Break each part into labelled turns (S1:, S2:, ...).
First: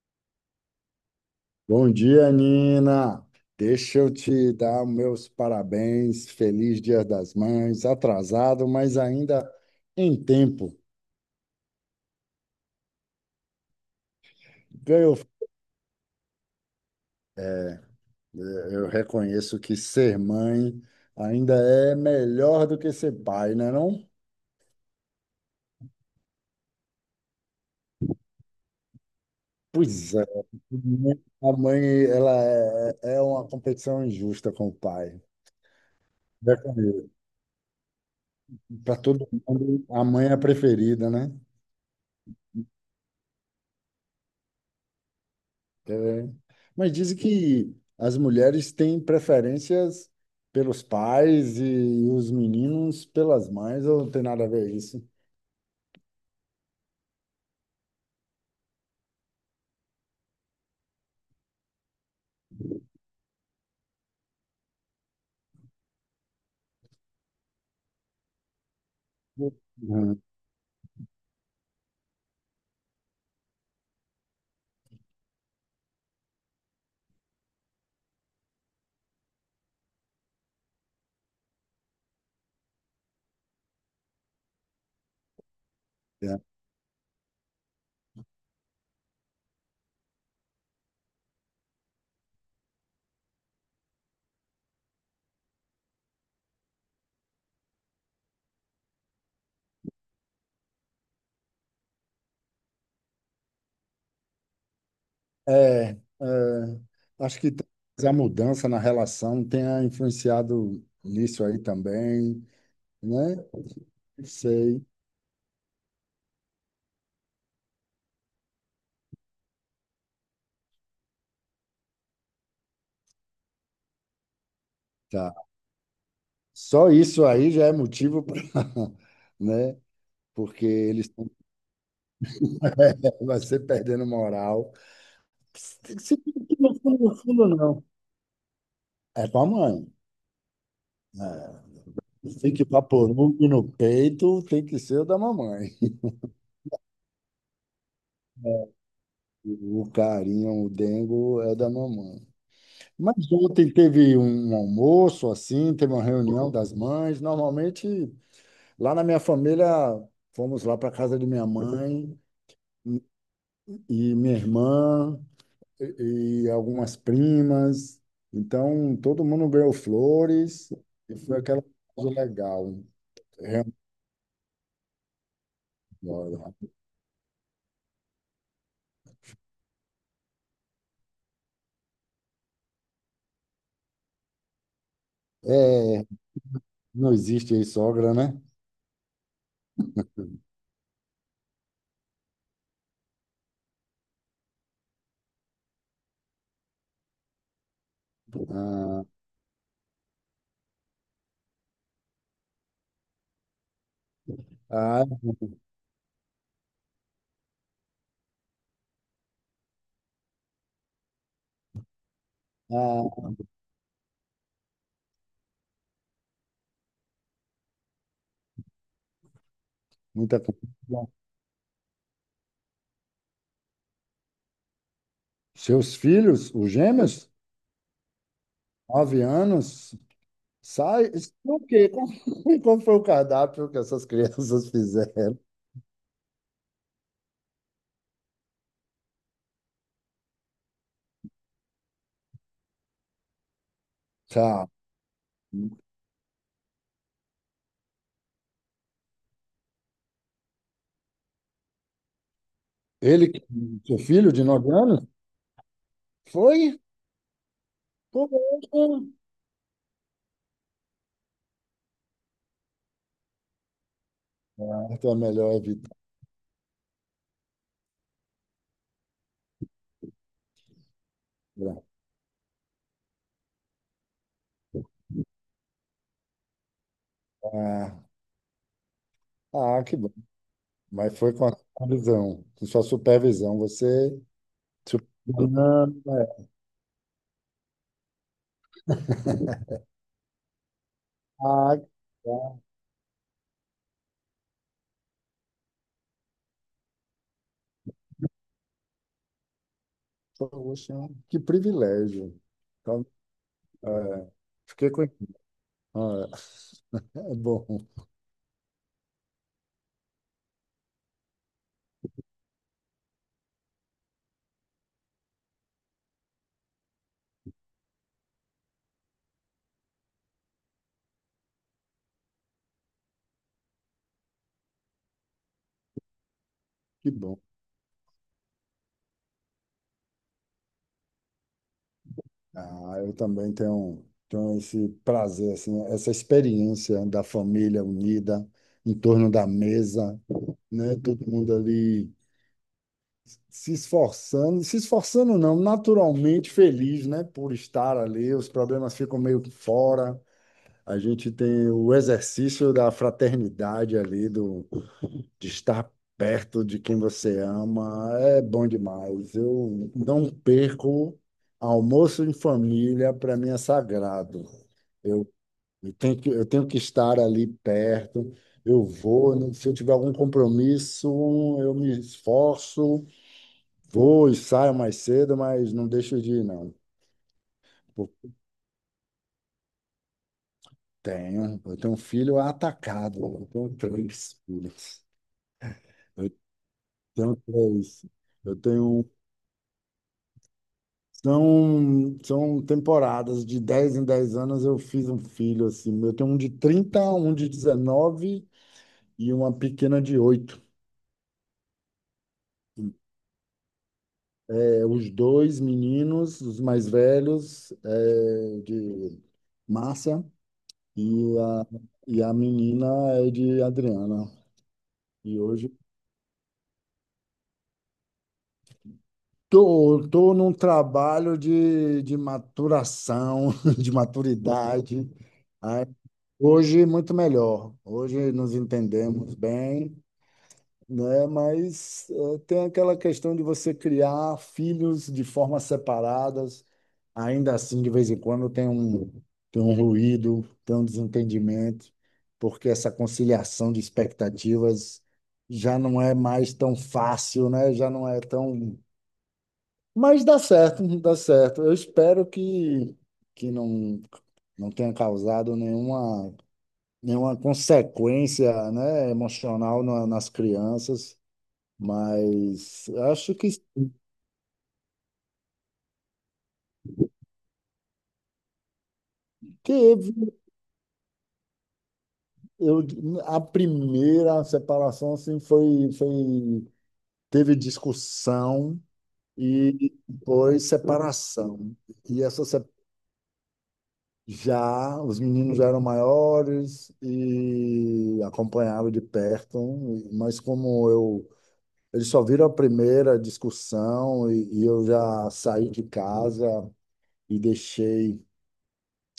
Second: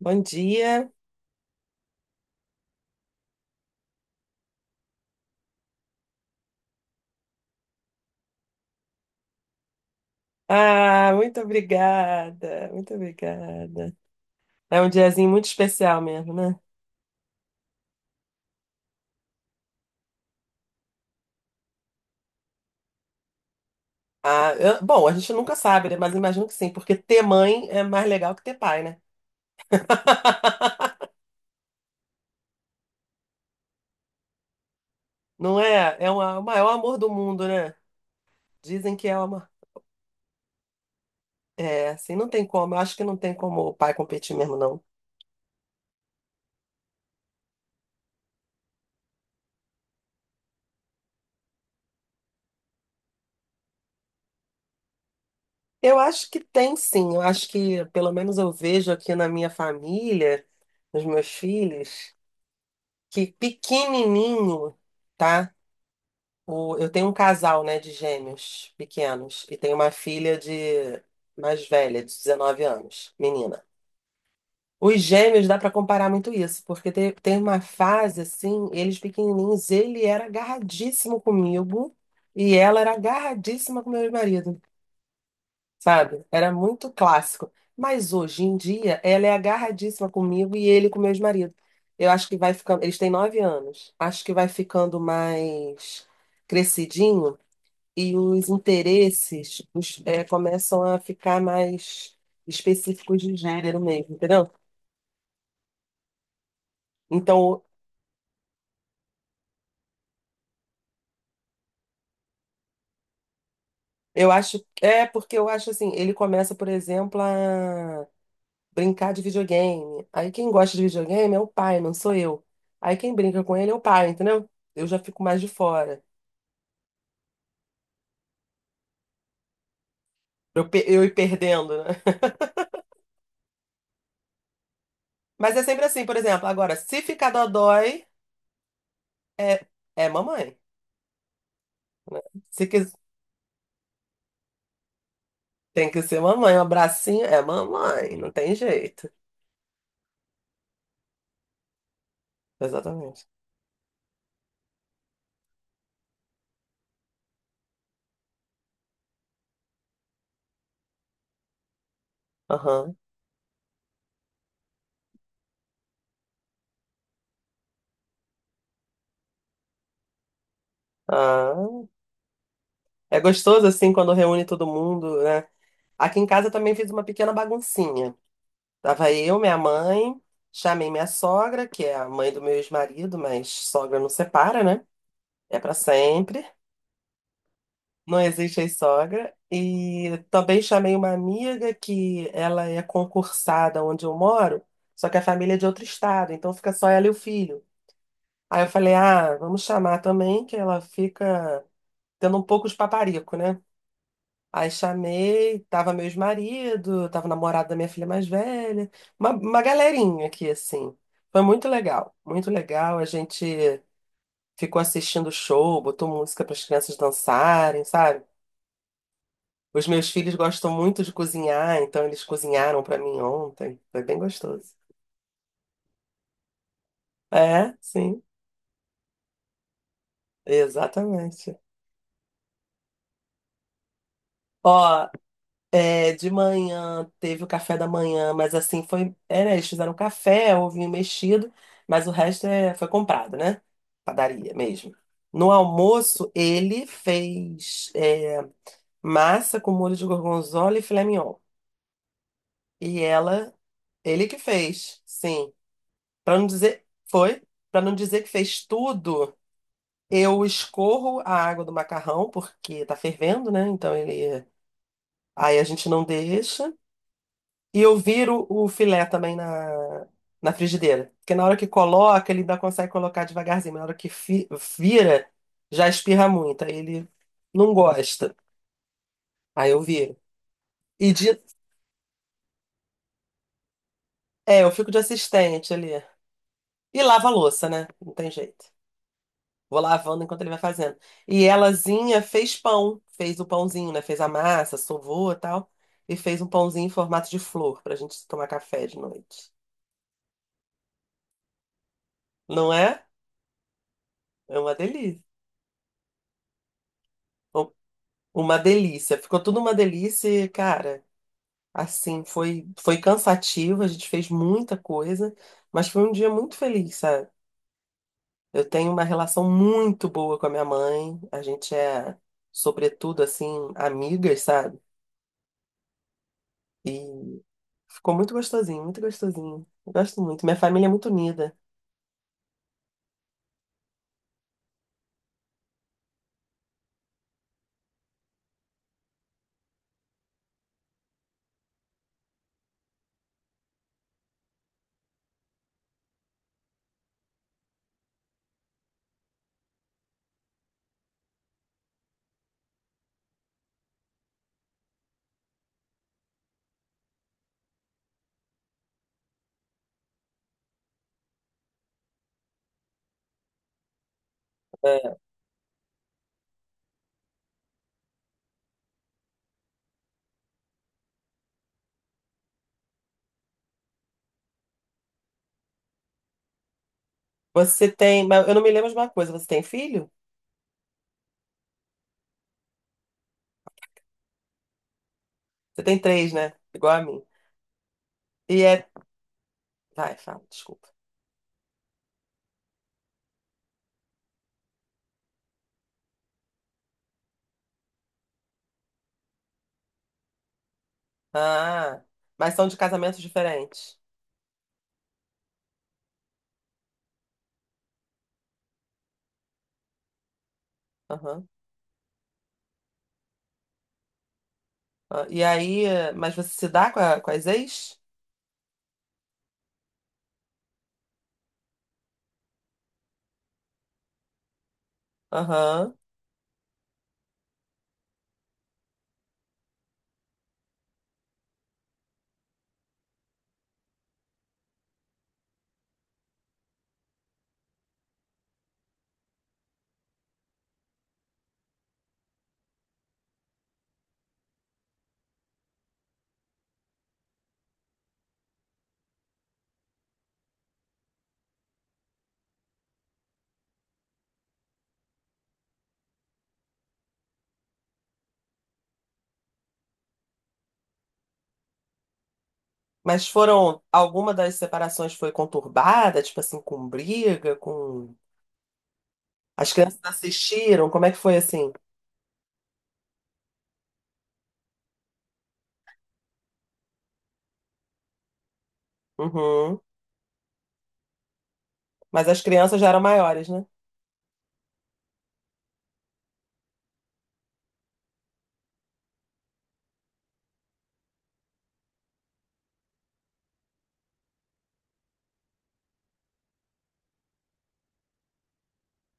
S1: Bom dia.
S2: Bom dia, Nina. Deixa eu te dar meus parabéns. Feliz Dia das Mães. Atrasado, mas ainda em tempo.
S1: Ah, muito obrigada, muito obrigada. É um
S2: Ganhou.
S1: diazinho muito especial mesmo, né?
S2: Eu reconheço que ser mãe ainda é melhor do que ser pai, né, não?
S1: Bom, a gente nunca sabe, né? Mas imagino que sim, porque ter mãe é mais legal que ter pai, né?
S2: Pois é. A mãe, ela é uma competição injusta com o pai.
S1: Não é? O maior amor do mundo, né? Dizem
S2: Para
S1: que é
S2: todo
S1: uma.
S2: mundo, a mãe é a preferida, né?
S1: É, assim, não tem como. Eu acho que não tem como o pai competir mesmo, não.
S2: É. Mas dizem que as mulheres têm preferências pelos pais e os meninos pelas mães, ou não tem nada a ver isso?
S1: Eu acho que tem sim. Eu acho que, pelo menos, eu vejo aqui na minha família, nos meus filhos, que pequenininho, tá? O, eu tenho um casal, né, de gêmeos pequenos e tenho uma
S2: Uhum.
S1: filha de mais velha, de 19 anos, menina. Os gêmeos dá pra comparar muito isso, porque tem uma fase assim, eles pequenininhos, ele era agarradíssimo comigo e ela era agarradíssima com meu marido, sabe? Era muito clássico. Mas hoje em dia, ela é agarradíssima comigo e ele com meu marido. Eu acho que vai ficando, eles têm 9 anos. Acho que vai ficando mais crescidinho e os interesses começam a ficar mais específicos de gênero mesmo, entendeu?
S2: É, é, acho que
S1: Então,
S2: talvez a mudança na relação tenha influenciado nisso aí também, né? Não
S1: eu acho.
S2: sei,
S1: É, porque eu acho assim, ele começa, por exemplo, a brincar de videogame. Aí quem gosta de videogame é o pai, não sou eu. Aí quem brinca com ele é o pai, entendeu? Eu já fico
S2: tá.
S1: mais de fora.
S2: Só isso aí já é motivo para, né? Porque
S1: Eu
S2: eles
S1: ir perdendo, né?
S2: vai ser perdendo moral.
S1: Mas é sempre
S2: Se-
S1: assim, por
S2: se-
S1: exemplo,
S2: No
S1: agora,
S2: fundo,
S1: se
S2: no
S1: ficar
S2: fundo, não.
S1: dodói,
S2: É com a
S1: é,
S2: mãe,
S1: é mamãe.
S2: né? Tem que
S1: Se quis-
S2: paporugo no peito, tem que ser o da mamãe.
S1: Tem que ser mamãe, um abracinho é mamãe, não tem jeito.
S2: O carinho, o dengo é da mamãe.
S1: Exatamente.
S2: Mas ontem teve um almoço assim, teve uma reunião das mães. Normalmente, lá na minha família, fomos lá para casa de minha mãe
S1: Aham.
S2: e minha irmã e algumas primas. Então, todo mundo ganhou flores e foi aquela
S1: Ah,
S2: coisa legal.
S1: é gostoso
S2: Realmente,
S1: assim quando reúne todo mundo, né? Aqui em
S2: olha,
S1: casa eu também fiz uma pequena baguncinha. Tava eu, minha mãe, chamei minha sogra, que é a mãe do meu ex-marido, mas sogra não separa, né? É pra
S2: é,
S1: sempre.
S2: não existe aí sogra,
S1: Não
S2: né?
S1: existe ex-sogra. E também chamei uma amiga que ela é concursada onde eu moro, só que a família é de outro estado, então fica só ela e o filho. Aí eu falei,
S2: Ah,
S1: ah, vamos chamar também, que ela fica tendo um pouco de paparico, né? Aí
S2: ah,
S1: chamei, tava meu ex-marido, tava o namorado da minha filha mais velha, uma galerinha aqui, assim. Foi muito legal, muito legal. A
S2: ah,
S1: gente ficou assistindo o show, botou música para as crianças dançarem, sabe? Os meus filhos
S2: muita
S1: gostam muito
S2: confusão.
S1: de cozinhar, então eles cozinharam para mim ontem. Foi bem gostoso.
S2: Seus filhos, os gêmeos,
S1: É, sim,
S2: 9 anos, sai. O
S1: exatamente.
S2: quê? Qual qual foi o cardápio que essas crianças
S1: Ó,
S2: fizeram?
S1: De manhã teve o café da manhã, mas assim foi. Eles fizeram café, ovinho mexido, mas o resto foi comprado, né? Padaria
S2: Tá.
S1: mesmo. No almoço, ele fez massa com molho de gorgonzola e filé mignon. E
S2: Ele,
S1: ela,
S2: seu
S1: ele
S2: filho
S1: que
S2: de nove
S1: fez,
S2: anos,
S1: sim. Para não
S2: foi?
S1: dizer, foi, Para não dizer que
S2: Foi.
S1: fez tudo, eu escorro a água do macarrão, porque tá fervendo, né? Então ele.
S2: Ah, então é melhor
S1: Aí a gente
S2: evitar.
S1: não deixa. E eu viro o filé também na frigideira. Porque na hora que coloca, ele ainda consegue colocar devagarzinho, mas na hora que vira, já espirra muito. Aí ele não
S2: Ah,
S1: gosta. Aí eu
S2: ah, que bom.
S1: viro. E
S2: Mas
S1: de,
S2: foi com a supervisão, com sua supervisão. Você
S1: eu fico de assistente ali.
S2: supervisionando, é.
S1: E lava a louça, né? Não tem jeito. Vou lavando enquanto ele vai fazendo. E
S2: Ah,
S1: elazinha fez pão. Fez o pãozinho, né? Fez a massa, sovou e tal. E fez um pãozinho em formato de flor pra gente tomar café de noite.
S2: poxa, que privilégio.
S1: Não é?
S2: Então, é,
S1: É uma
S2: fiquei com.
S1: delícia.
S2: Ah, é bom,
S1: Uma delícia, ficou tudo uma delícia, e, cara. Assim, foi cansativo, a gente fez muita coisa, mas foi um dia muito feliz, sabe? Eu tenho uma relação muito boa com a minha mãe, a gente é, sobretudo, assim, amigas, sabe?
S2: que bom.
S1: E ficou muito gostosinho, muito gostosinho. Eu gosto muito, minha família é muito unida.
S2: Ah, eu também tenho esse prazer, assim, essa experiência da família unida em torno da mesa, né? Todo mundo ali se esforçando, se esforçando não, naturalmente feliz, né? Por estar ali, os problemas ficam meio que fora. A gente tem o exercício da fraternidade ali, de estar perto de quem você ama é bom demais. Eu não perco almoço em família, para mim é sagrado.
S1: É.
S2: Eu, eu tenho que estar ali perto. Eu vou, né, se eu tiver algum compromisso, eu me esforço, vou e saio mais cedo, mas não deixo de ir, não.
S1: Você
S2: Eu
S1: tem, mas eu não me lembro de uma coisa, você tem filho?
S2: eu tenho um filho atacado, eu tenho três filhos.
S1: Você tem
S2: Eu
S1: três, né? Igual a mim.
S2: tenho três. Eu
S1: E é,
S2: tenho
S1: vai, fala, desculpa.
S2: São temporadas, de 10 em 10 anos eu fiz um filho assim. Eu tenho um de 30, um de 19 e uma pequena de 8.
S1: Ah, mas são de casamentos diferentes.
S2: É, os dois meninos, os mais velhos, é de Márcia e a, e a menina é de Adriana.
S1: Ah,
S2: E
S1: e
S2: hoje
S1: aí, mas você se dá com as ex?
S2: tô num trabalho de maturação, de maturidade. Aí,
S1: Aham.
S2: hoje muito melhor. Hoje nos entendemos bem. Né? Mas tem aquela questão de você criar filhos de formas separadas. Ainda assim, de vez em quando tem um, ruído, tem um desentendimento, porque essa conciliação de expectativas já não é mais tão fácil, né? Já não é tão. Mas dá certo, dá certo. Eu espero que não, não tenha causado nenhuma consequência, né, emocional nas crianças. Mas
S1: Mas
S2: acho que
S1: alguma das separações foi conturbada, tipo assim, com briga, com. As crianças
S2: teve.
S1: assistiram, como é que foi assim?
S2: Eu, a primeira separação assim, teve discussão
S1: Uhum.
S2: e foi separação. E
S1: Mas as
S2: essa se-
S1: crianças já eram maiores, né?
S2: Já, os meninos já eram maiores e acompanhavam de perto, mas como eu. Eles só viram a primeira discussão e eu já saí de casa e deixei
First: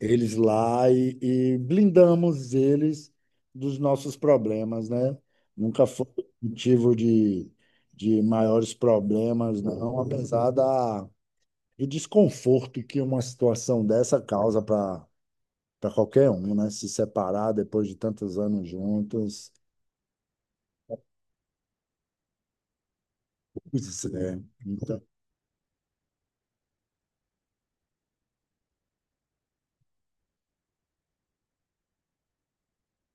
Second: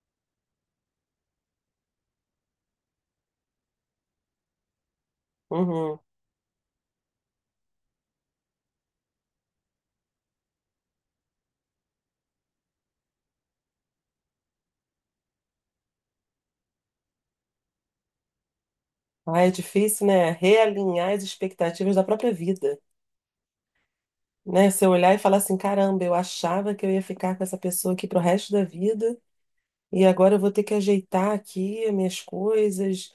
S2: eles lá e blindamos eles dos nossos problemas, né? Nunca
S1: Uhum.
S2: foi motivo de maiores problemas, não, apesar da, do desconforto que uma situação dessa causa para qualquer um, né? Se separar depois de tantos anos
S1: Ai, é
S2: juntos.
S1: difícil, né? Realinhar as expectativas da própria vida,
S2: Pois é,
S1: né? Você
S2: então,
S1: olhar e falar assim, caramba, eu achava que eu ia ficar com essa pessoa aqui pro resto da vida, e agora eu vou ter que ajeitar aqui as minhas coisas.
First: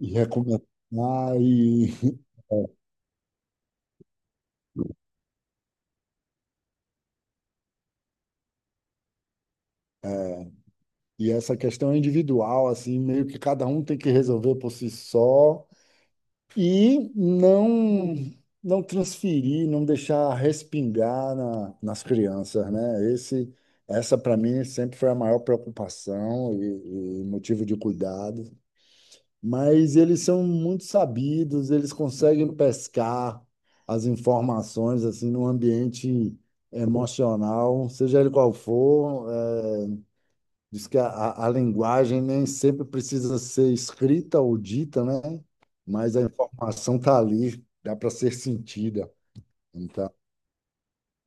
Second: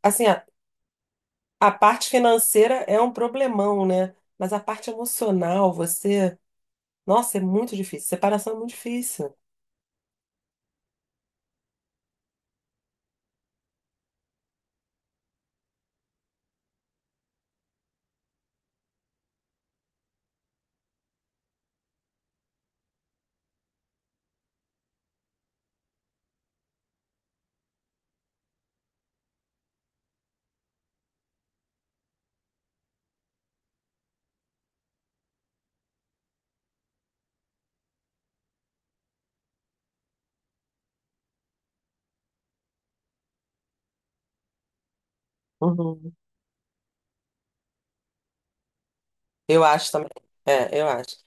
S2: e
S1: Assim,
S2: recomeçar
S1: a
S2: e,
S1: parte
S2: é,
S1: financeira é um problemão, né? Mas a parte emocional, você. Nossa, é muito difícil. Separação é muito difícil.
S2: e essa questão individual, assim, meio que cada um tem que resolver por si só e não não transferir, não deixar respingar nas crianças, né? Esse, essa para mim sempre foi a maior preocupação e motivo de cuidado. Mas eles são muito sabidos, eles conseguem pescar as informações assim num ambiente emocional, seja ele qual for, é, diz que a linguagem nem sempre precisa ser escrita ou dita, né?
S1: Uhum.
S2: Mas a informação está ali, dá para ser sentida.
S1: Eu acho também.
S2: Então,
S1: É, eu acho.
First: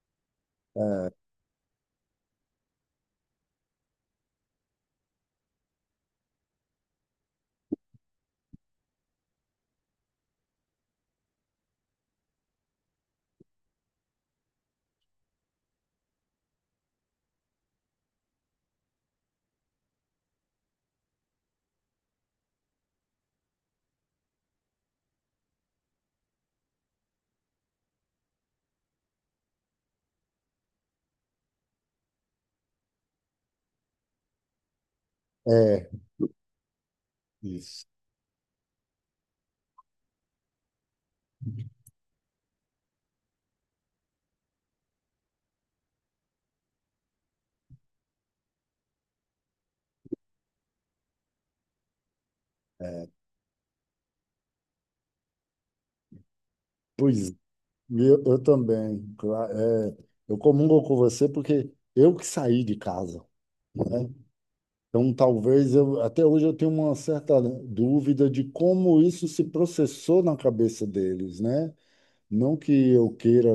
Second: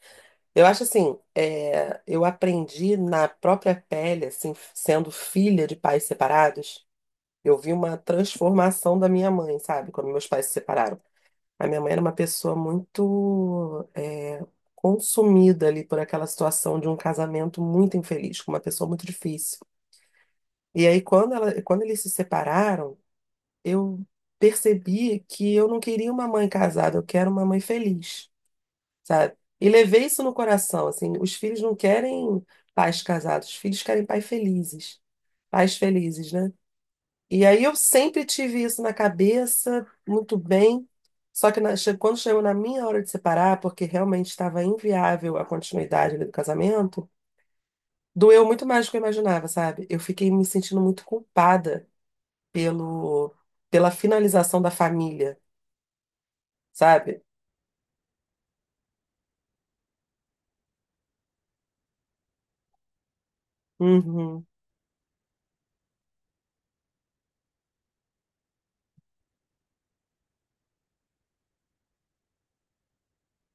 S1: Eu acho assim, eu aprendi na própria pele, assim, sendo filha de pais separados, eu vi uma transformação da minha mãe, sabe? Quando meus pais se separaram. A minha mãe era uma pessoa muito consumida ali por aquela situação de um casamento muito infeliz, com uma pessoa muito difícil. E aí, quando eles se separaram, eu percebi que eu não queria uma mãe casada, eu quero uma mãe feliz, sabe? E levei isso no coração, assim, os filhos não querem pais casados, os filhos querem pais
S2: é
S1: felizes, né? E aí eu
S2: isso.
S1: sempre tive isso na cabeça, muito bem. Só que quando chegou na minha hora de separar, porque realmente estava inviável a continuidade ali do casamento, doeu muito mais do que eu imaginava, sabe? Eu fiquei me sentindo muito culpada pelo, pela finalização da família, sabe?
S2: Pois eu também. É, eu comungo com você porque eu que saí de casa, né?
S1: Uhum,
S2: Então, talvez eu, até hoje eu tenho uma certa dúvida de como isso se processou na cabeça deles, né? Não que eu queira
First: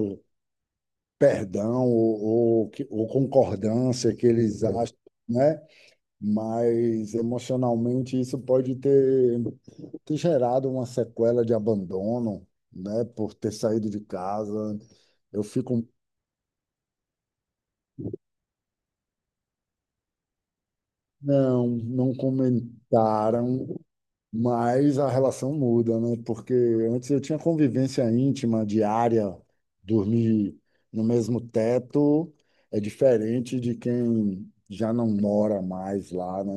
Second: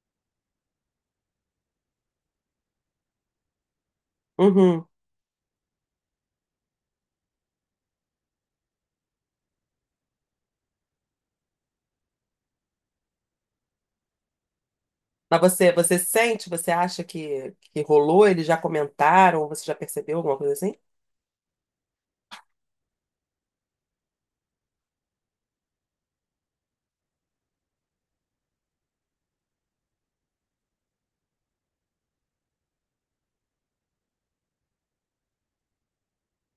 S2: perdão ou concordância que eles
S1: uhum.
S2: acham, né? Mas emocionalmente isso pode ter gerado uma sequela de abandono, né? Por ter saído de casa.
S1: Mas
S2: Eu
S1: você,
S2: fico,
S1: você sente, você acha que rolou? Eles já comentaram, você já percebeu alguma coisa assim?
S2: não, não comentaram, mas a relação muda, né? Porque antes eu tinha convivência íntima, diária, dormir no mesmo teto é diferente de quem já não mora mais lá, né?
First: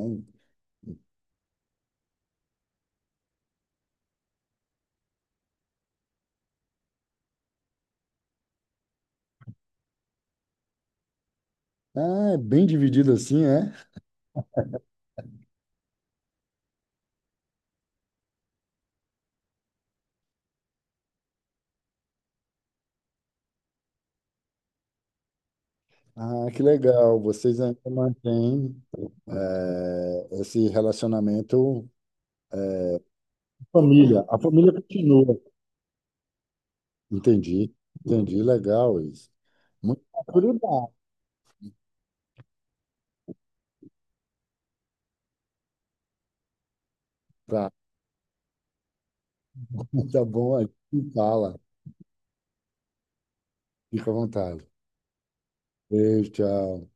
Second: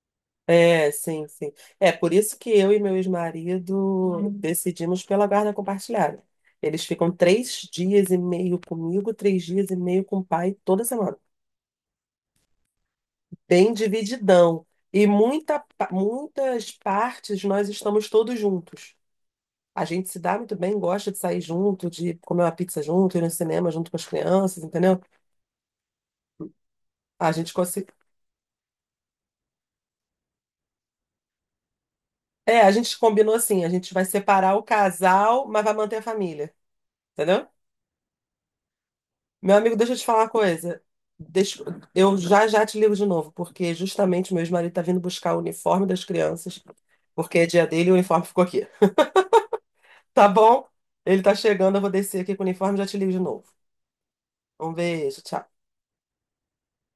S1: É, sim, sim. É por isso que eu e meu ex-marido decidimos pela guarda compartilhada. Eles ficam 3 dias e meio comigo, 3 dias e meio com o pai toda semana.
S2: Ah, é bem dividido assim, é?
S1: Bem divididão. E muitas partes nós estamos todos juntos. A gente se dá muito bem, gosta de sair junto, de comer uma pizza junto, ir no cinema junto com as crianças, entendeu?
S2: Ah, que legal.
S1: A gente
S2: Vocês ainda
S1: consi.
S2: mantêm esse relacionamento.
S1: É, a gente combinou assim, a gente vai
S2: Família. A
S1: separar o
S2: família continua.
S1: casal, mas vai manter a família, entendeu?
S2: Entendi. Entendi. Legal isso.
S1: Meu amigo, deixa eu
S2: Muito
S1: te falar uma coisa.
S2: maturidade.
S1: Deixa- Eu já já te ligo de novo, porque justamente meu ex-marido tá vindo buscar o uniforme das crianças, porque é dia
S2: Tá,
S1: dele e o uniforme ficou aqui.
S2: tá
S1: Tá
S2: bom, a
S1: bom?
S2: gente
S1: Ele tá
S2: fala.
S1: chegando, eu vou descer aqui com o uniforme e já te ligo de novo.
S2: Fica à vontade.
S1: Um beijo, tchau.
S2: Beijo, tchau.